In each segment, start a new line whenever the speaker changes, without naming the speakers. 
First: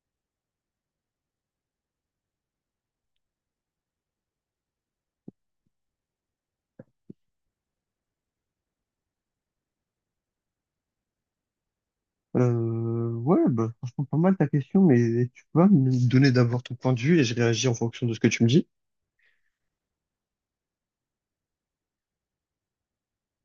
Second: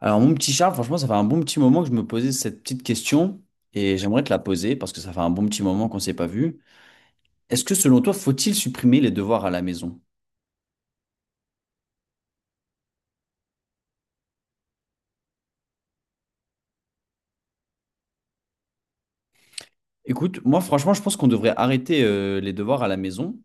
Alors mon petit Charles, franchement, ça fait un bon petit moment que je me posais cette petite question et j'aimerais te la poser parce que ça fait un bon petit moment qu'on ne s'est pas vu. Est-ce que selon toi, faut-il supprimer les devoirs à la maison?
Franchement, pas mal ta question, mais tu peux me donner d'abord ton point de vue et je réagis en fonction de ce que tu me dis.
Écoute, moi franchement, je pense qu'on devrait arrêter les devoirs à la maison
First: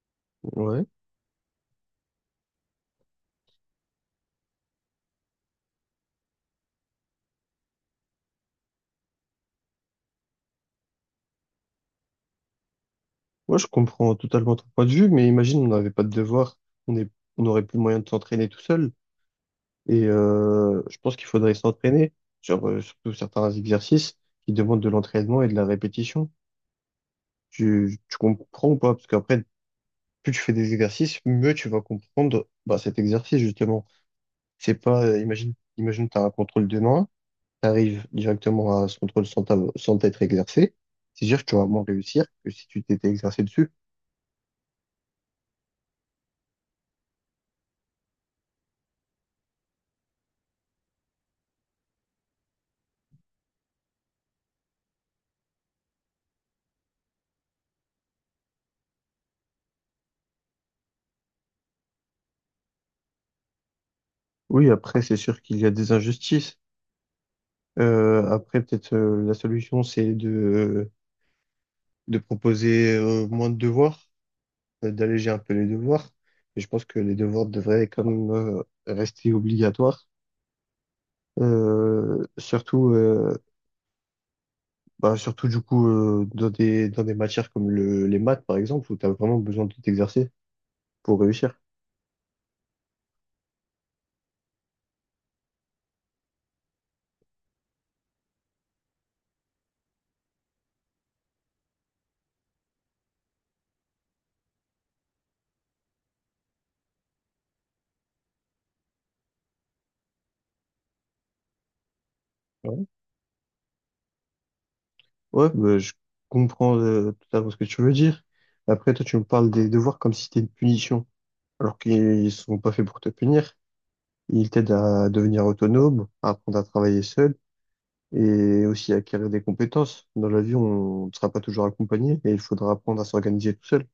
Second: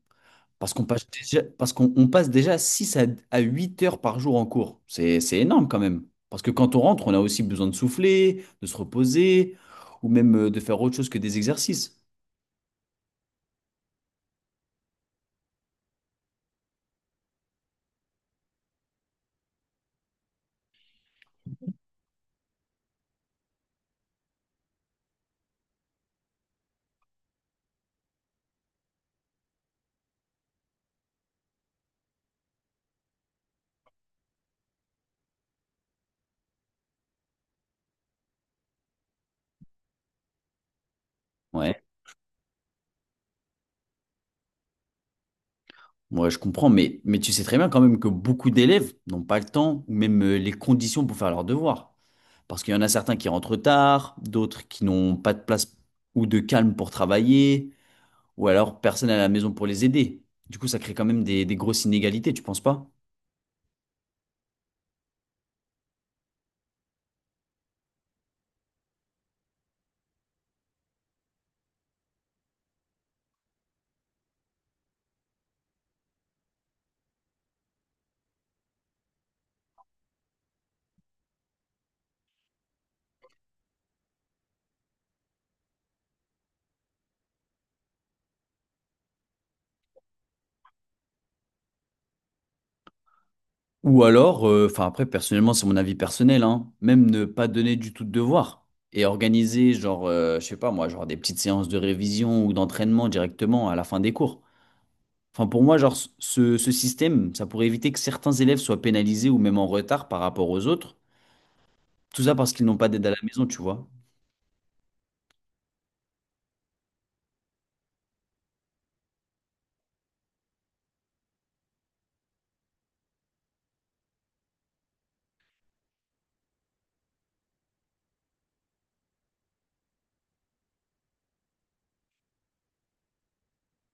parce
Ouais.
qu'on passe déjà, parce qu'on on passe déjà 6 à 8 heures par jour en cours. C'est énorme quand même. Parce que quand on rentre, on a aussi besoin de souffler, de se reposer ou même de faire autre chose que des exercices.
Ouais, je comprends totalement ton point de vue, mais imagine, on n'avait pas de devoir, on est, on n'aurait plus moyen de s'entraîner tout seul. Et je pense qu'il faudrait s'entraîner sur surtout certains exercices qui demandent de l'entraînement et de la répétition. Tu comprends ou pas? Parce qu'après, plus tu fais des exercices, mieux tu vas comprendre bah, cet exercice, justement. C'est pas, imagine, imagine, tu as un contrôle demain tu directement à ce contrôle sans, sans t'être exercé, c'est sûr que tu vas
Ouais.
moins réussir que si tu t'étais exercé dessus.
Ouais, je comprends, mais tu sais très bien quand même que beaucoup d'élèves n'ont pas le temps ou même les conditions pour faire leurs devoirs. Parce qu'il y en a certains qui rentrent tard, d'autres qui n'ont pas de place ou de calme pour travailler, ou alors personne à la maison pour les aider. Du coup, ça crée quand même des grosses inégalités, tu penses pas?
Oui, après, c'est sûr qu'il y a des injustices. Après, peut-être la solution, c'est de proposer moins de devoirs, d'alléger un peu les devoirs. Et je pense que les devoirs devraient quand même rester obligatoires. Euh, surtout, euh, surtout du coup, dans des matières comme le, les maths, par exemple, où tu as vraiment besoin de t'exercer pour réussir.
Ou alors, enfin après, personnellement, c'est mon avis personnel, hein, même ne pas donner du tout de devoirs et organiser, genre, je sais pas moi, genre des petites séances de révision ou d'entraînement directement à la fin des cours. Enfin, pour moi, genre, ce système, ça pourrait éviter que certains élèves soient pénalisés ou même en retard par rapport aux autres. Tout ça parce qu'ils n'ont
Ouais.
pas d'aide à la maison, tu vois.
Ouais, bah, je comprends totalement ce que tu veux dire. Après, toi, tu me parles des devoirs comme si c'était une punition, alors qu'ils sont pas faits pour te punir. Ils t'aident à devenir autonome, à apprendre à travailler seul et aussi à acquérir des compétences. Dans la vie, on ne sera pas toujours accompagné et il faudra apprendre à s'organiser tout seul.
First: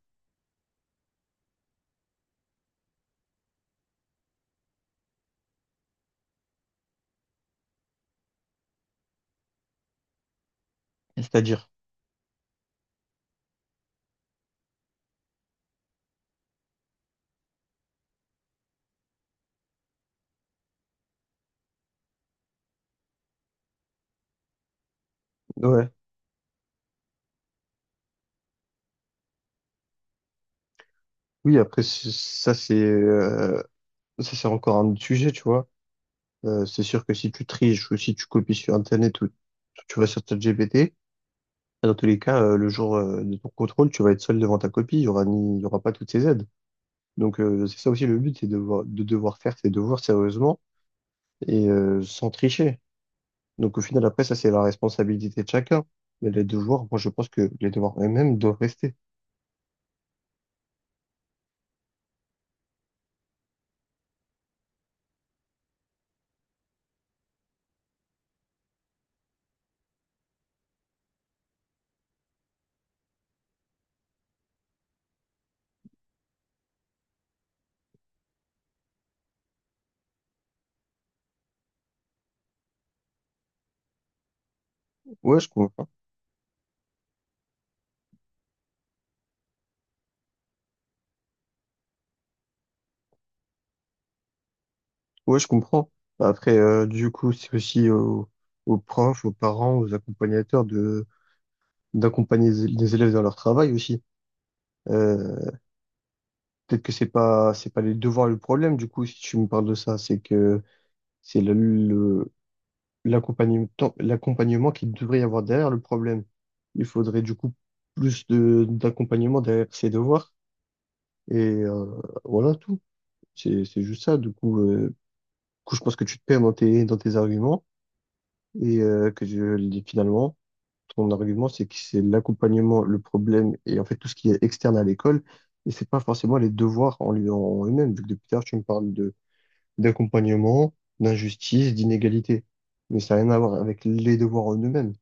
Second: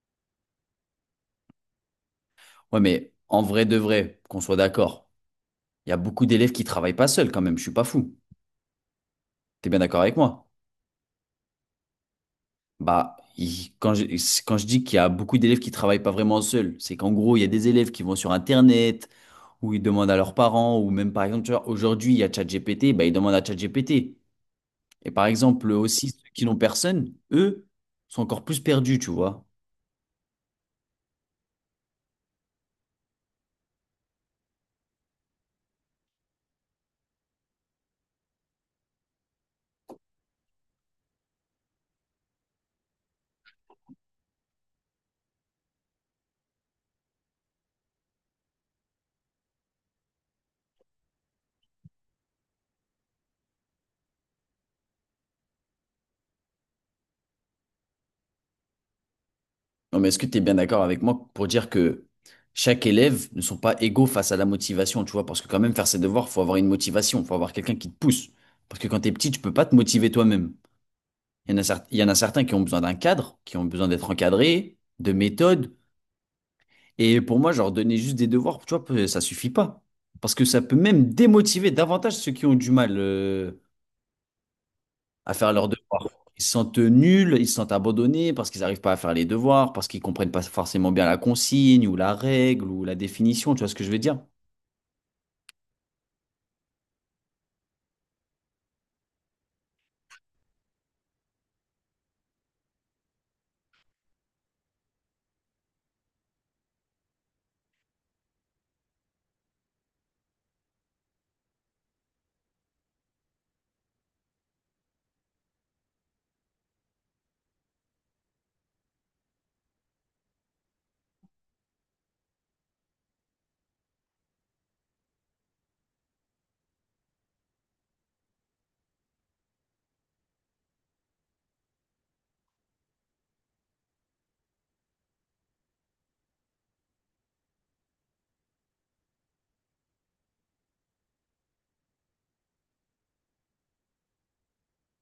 Ouais, mais en vrai de vrai, qu'on soit d'accord, il y a beaucoup d'élèves qui travaillent pas seuls quand même, je suis pas fou. T'es bien d'accord avec moi?
C'est-à-dire,
Bah, quand je, quand je dis qu'il y a beaucoup d'élèves qui travaillent pas vraiment seuls, c'est qu'en gros, il y a des élèves qui vont sur Internet, ou ils demandent à leurs parents, ou même par exemple, tu vois, aujourd'hui, il y a ChatGPT, bah, ils demandent à ChatGPT. Et par exemple,
ouais.
aussi, ceux qui n'ont personne, eux, sont encore plus perdus, tu vois.
Oui, après, c'est ça, c'est encore un autre sujet, tu vois. C'est sûr que si tu triches ou si tu copies sur Internet ou tu vas sur ChatGPT, bah, dans tous les cas, le jour de ton contrôle, tu vas être seul devant ta copie. Il y aura pas toutes ces aides. Donc, c'est ça aussi le but, c'est de devoir faire ses devoirs sérieusement et sans tricher. Donc, au final, après, ça, c'est la responsabilité de chacun. Mais les devoirs, moi, je pense que les devoirs eux-mêmes doivent rester.
Non, mais est-ce que tu es bien d'accord avec moi pour dire que chaque élève ne sont pas égaux face à la motivation, tu vois? Parce que quand même, faire ses devoirs, faut avoir une motivation, faut avoir quelqu'un qui te pousse. Parce que quand t'es petit, tu peux pas te motiver toi-même. Il y en a, il y en a certains qui ont besoin d'un cadre, qui ont besoin d'être encadrés, de méthodes. Et pour moi, genre, donner juste des devoirs, tu vois, ça suffit pas. Parce que ça peut même démotiver davantage ceux qui ont du mal. À
Ouais, je
faire leurs
comprends.
devoirs. Ils se sentent nuls, ils se sentent abandonnés parce qu'ils n'arrivent pas à faire les devoirs, parce qu'ils comprennent pas forcément bien la consigne ou la règle ou la définition, tu vois ce que je veux dire?
Ouais, je comprends. Après, du coup, c'est aussi au aux profs, aux parents, aux accompagnateurs de, d'accompagner les élèves dans leur travail aussi. Euh, Peut-être que c'est pas les devoirs le problème du coup, si tu me parles de ça c'est que c'est le l'accompagnement, l'accompagnement qu'il devrait y avoir derrière le problème. Il faudrait du coup plus de d'accompagnement derrière ces devoirs et euh, voilà tout. C'est juste ça du coup, du coup je pense que tu te perds dans tes arguments et finalement ton argument, c'est que c'est l'accompagnement, le problème, et en fait tout ce qui est externe à l'école. Et c'est pas forcément les devoirs en eux-mêmes, vu que depuis tard, tu me parles de d'accompagnement, d'injustice, d'inégalité. Mais ça n'a rien à voir avec les devoirs en eux-mêmes.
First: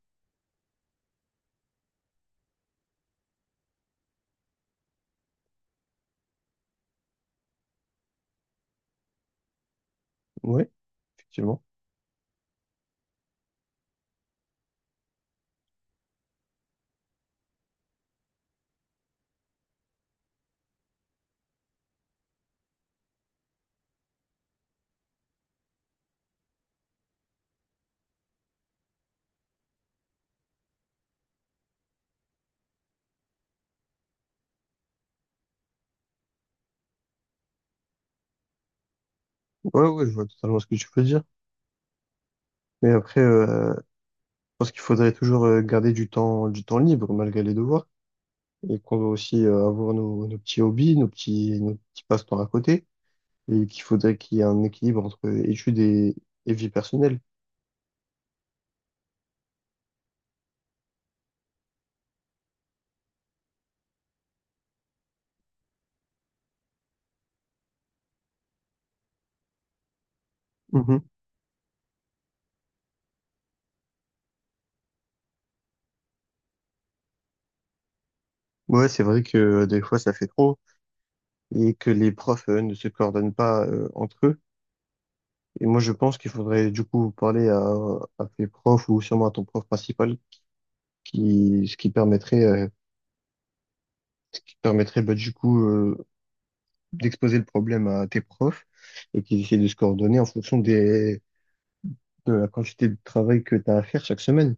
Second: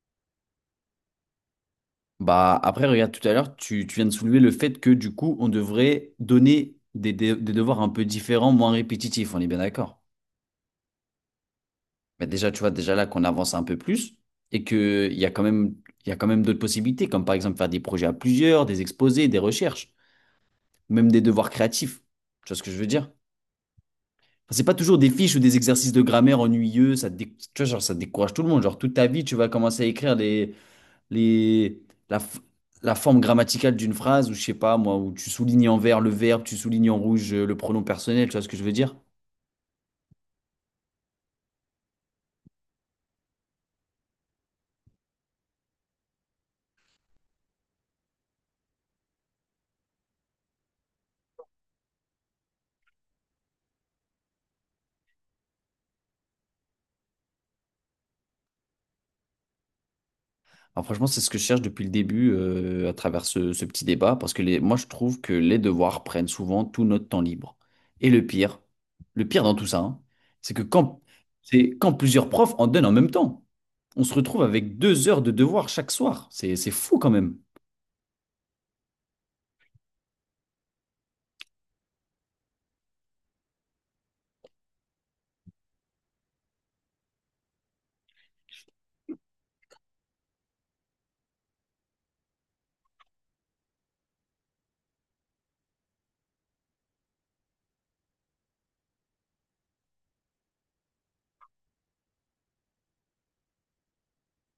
Bah après, regarde, tout à l'heure, tu viens de soulever le fait que du coup, on devrait donner des devoirs un peu différents, moins répétitifs, on est bien d'accord.
Oui, effectivement.
Mais déjà, tu vois, déjà là qu'on avance un peu plus et qu'il y a quand même, il y a quand même d'autres possibilités, comme par exemple faire des projets à plusieurs, des exposés, des recherches, même des devoirs créatifs. Tu vois ce que je veux dire? Enfin, c'est pas toujours des fiches ou des exercices de grammaire ennuyeux, tu vois, genre, ça décourage tout le monde. Genre, toute ta vie, tu vas commencer à écrire les, la, f- la forme grammaticale d'une phrase, ou je sais pas moi, où tu soulignes en vert le verbe, tu soulignes en rouge le pronom personnel, tu vois ce que je veux dire?
Ouais, ouais, je vois totalement ce que tu veux dire. Mais après, je pense qu'il faudrait toujours garder du temps libre malgré les devoirs. Et qu'on doit aussi avoir nos, nos petits hobbies, nos petits passe-temps à côté. Et qu'il faudrait qu'il y ait un équilibre entre études et vie personnelle.
Alors franchement, c'est ce que je cherche depuis le début à travers ce petit débat, parce que les, moi je trouve que les devoirs prennent souvent tout notre temps libre. Et le pire dans tout ça, hein, c'est que
Mhm.
quand, c'est quand plusieurs profs en donnent en même temps, on se retrouve avec deux heures de devoirs chaque soir. C'est fou quand même.
Ouais, c'est vrai que des fois ça fait trop et que les profs ne se coordonnent pas entre eux. Et moi je pense qu'il faudrait du coup parler à tes profs ou sûrement à ton prof principal qui ce qui permettrait ce qui permettrait bah, du coup euh, d'exposer le problème à tes profs et qu'ils essaient de se coordonner en fonction des de la quantité de travail que tu as à faire chaque semaine.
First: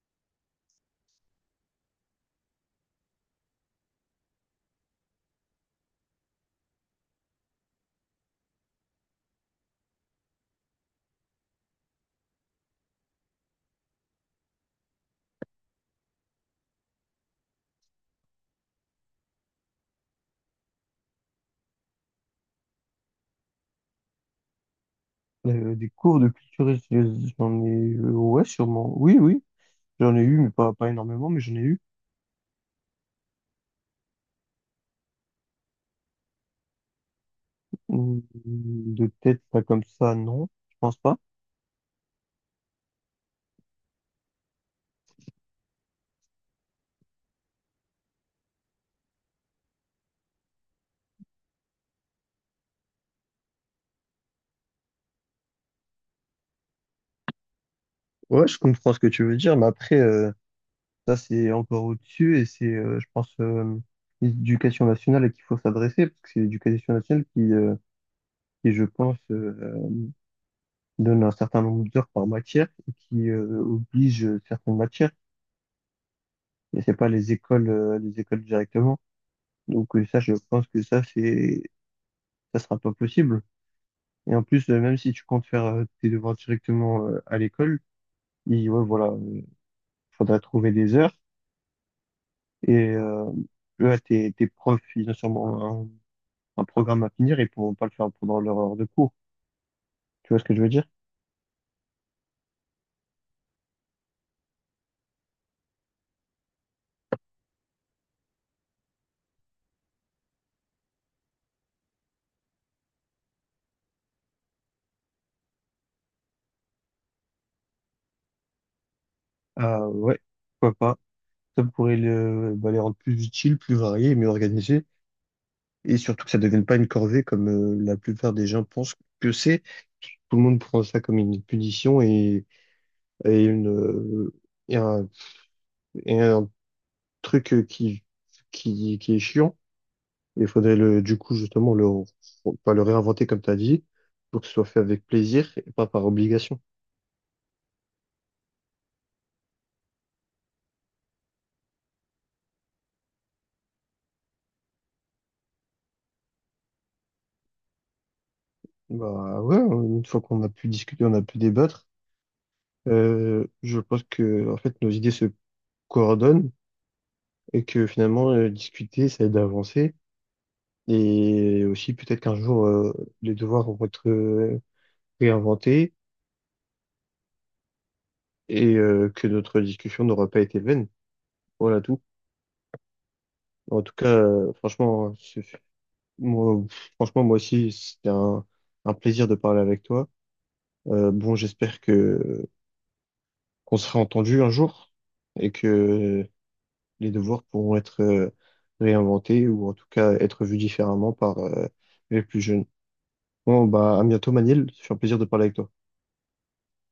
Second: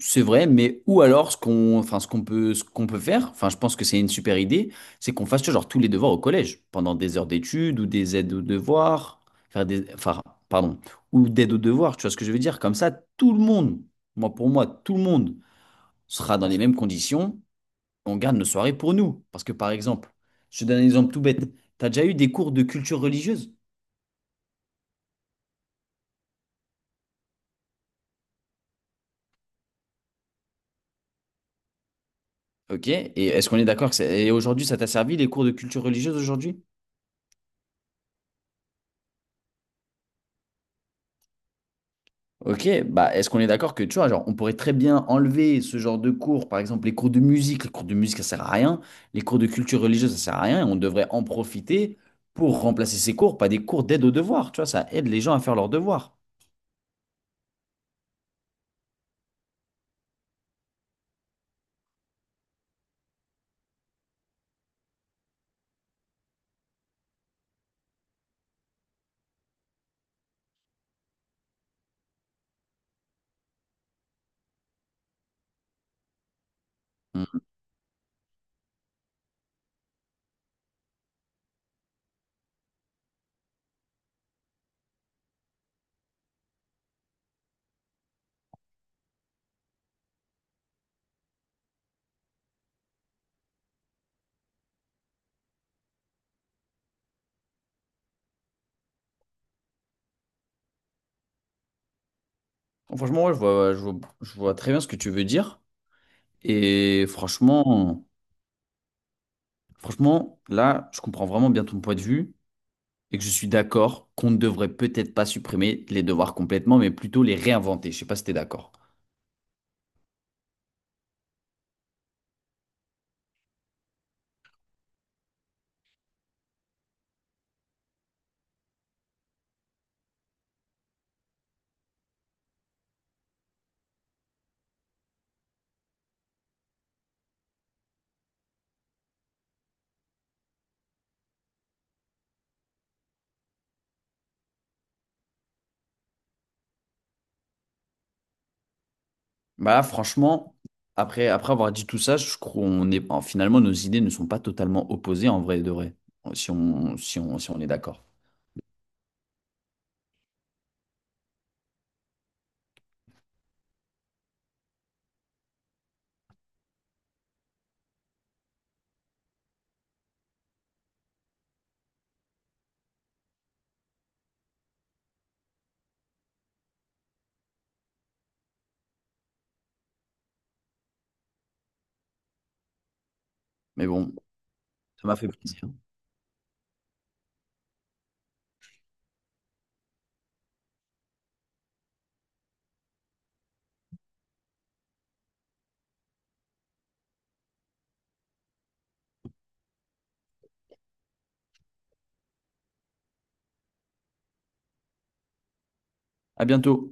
C'est vrai, mais ou alors ce qu'on peut faire, enfin, je pense que c'est une super idée, c'est qu'on fasse tu vois, genre tous les devoirs au collège, pendant des heures d'études ou des aides aux devoirs, faire des, enfin, pardon, ou d'aide aux devoirs, tu vois ce que je veux dire? Comme ça, tout le monde, moi pour moi, tout le monde sera dans les mêmes conditions, on garde nos soirées pour nous. Parce que par exemple, je te donne un exemple tout bête, tu as déjà eu des cours de culture religieuse,
Des cours de culture, j'en ai ouais sûrement. Oui oui, j'en ai eu mais pas énormément mais j'en ai eu.
ok? Et est-ce qu'on est d'accord et aujourd'hui ça t'a servi les cours de culture religieuse aujourd'hui?
Hmm, de tête, pas comme ça, non, je pense pas.
Ok, bah est-ce qu'on est d'accord que tu vois, genre, on pourrait très bien enlever ce genre de cours, par exemple les cours de musique, les cours de musique ça sert à rien, les cours de culture religieuse ça sert à rien, et on devrait en profiter pour remplacer ces cours par des cours d'aide aux devoirs, tu vois, ça aide les gens à faire leurs devoirs.
Ouais, je comprends ce que tu veux dire, mais après, ça c'est encore au-dessus et c'est, l'éducation nationale à qui il faut s'adresser, parce que c'est l'éducation nationale qui je pense, donne un certain nombre d'heures par matière et qui oblige certaines matières, et c'est pas
Hmm.
les écoles directement. Donc je pense que ça, ça sera pas possible. Et en plus, même si tu comptes faire tes devoirs directement à l'école, et ouais, voilà, faudrait trouver des heures. Et eux, là, tes profs, ils ont sûrement un programme à finir et ils pourront pas le faire pendant leur heure de cours. Tu vois ce que je veux dire?
Franchement, ouais, je vois très bien ce que tu veux dire, et franchement, franchement, là, je comprends vraiment bien ton point de vue, et que je suis d'accord qu'on ne devrait peut-être pas supprimer les devoirs complètement, mais plutôt les réinventer, je sais pas si t'es d'accord.
Ah ouais, pourquoi pas. Ça pourrait les rendre plus utiles, plus variés, mieux organisés. Et surtout que ça ne devienne pas une corvée comme la plupart des gens pensent que c'est. Tout le monde prend ça comme une punition et une, euh, et un, et un truc qui est chiant. Il faudrait le, du coup, justement, le, pas le réinventer comme tu as dit, pour que ce soit fait avec plaisir et pas par obligation.
Bah, franchement, après avoir dit tout ça, je crois qu'on est, finalement, nos idées ne sont pas totalement opposées en vrai de vrai, si on est d'accord.
Bah ouais, une fois qu'on a pu discuter, on a pu débattre, je pense que en fait nos idées se coordonnent et que finalement discuter, ça aide à avancer. Et aussi peut-être qu'un jour les devoirs vont être réinventés et que notre discussion n'aura pas été vaine. Voilà tout. En
Mais
tout cas,
bon, ça
franchement,
m'a fait
ce
plaisir.
Moi, pff, franchement, moi aussi, c'était un plaisir de parler avec toi. Bon, j'espère que qu'on sera entendu un jour et que les devoirs pourront être réinventés, ou en tout cas être vus différemment par les plus jeunes. Bon, bah, à bientôt, Manil. C'est un plaisir de parler avec toi.
À bientôt.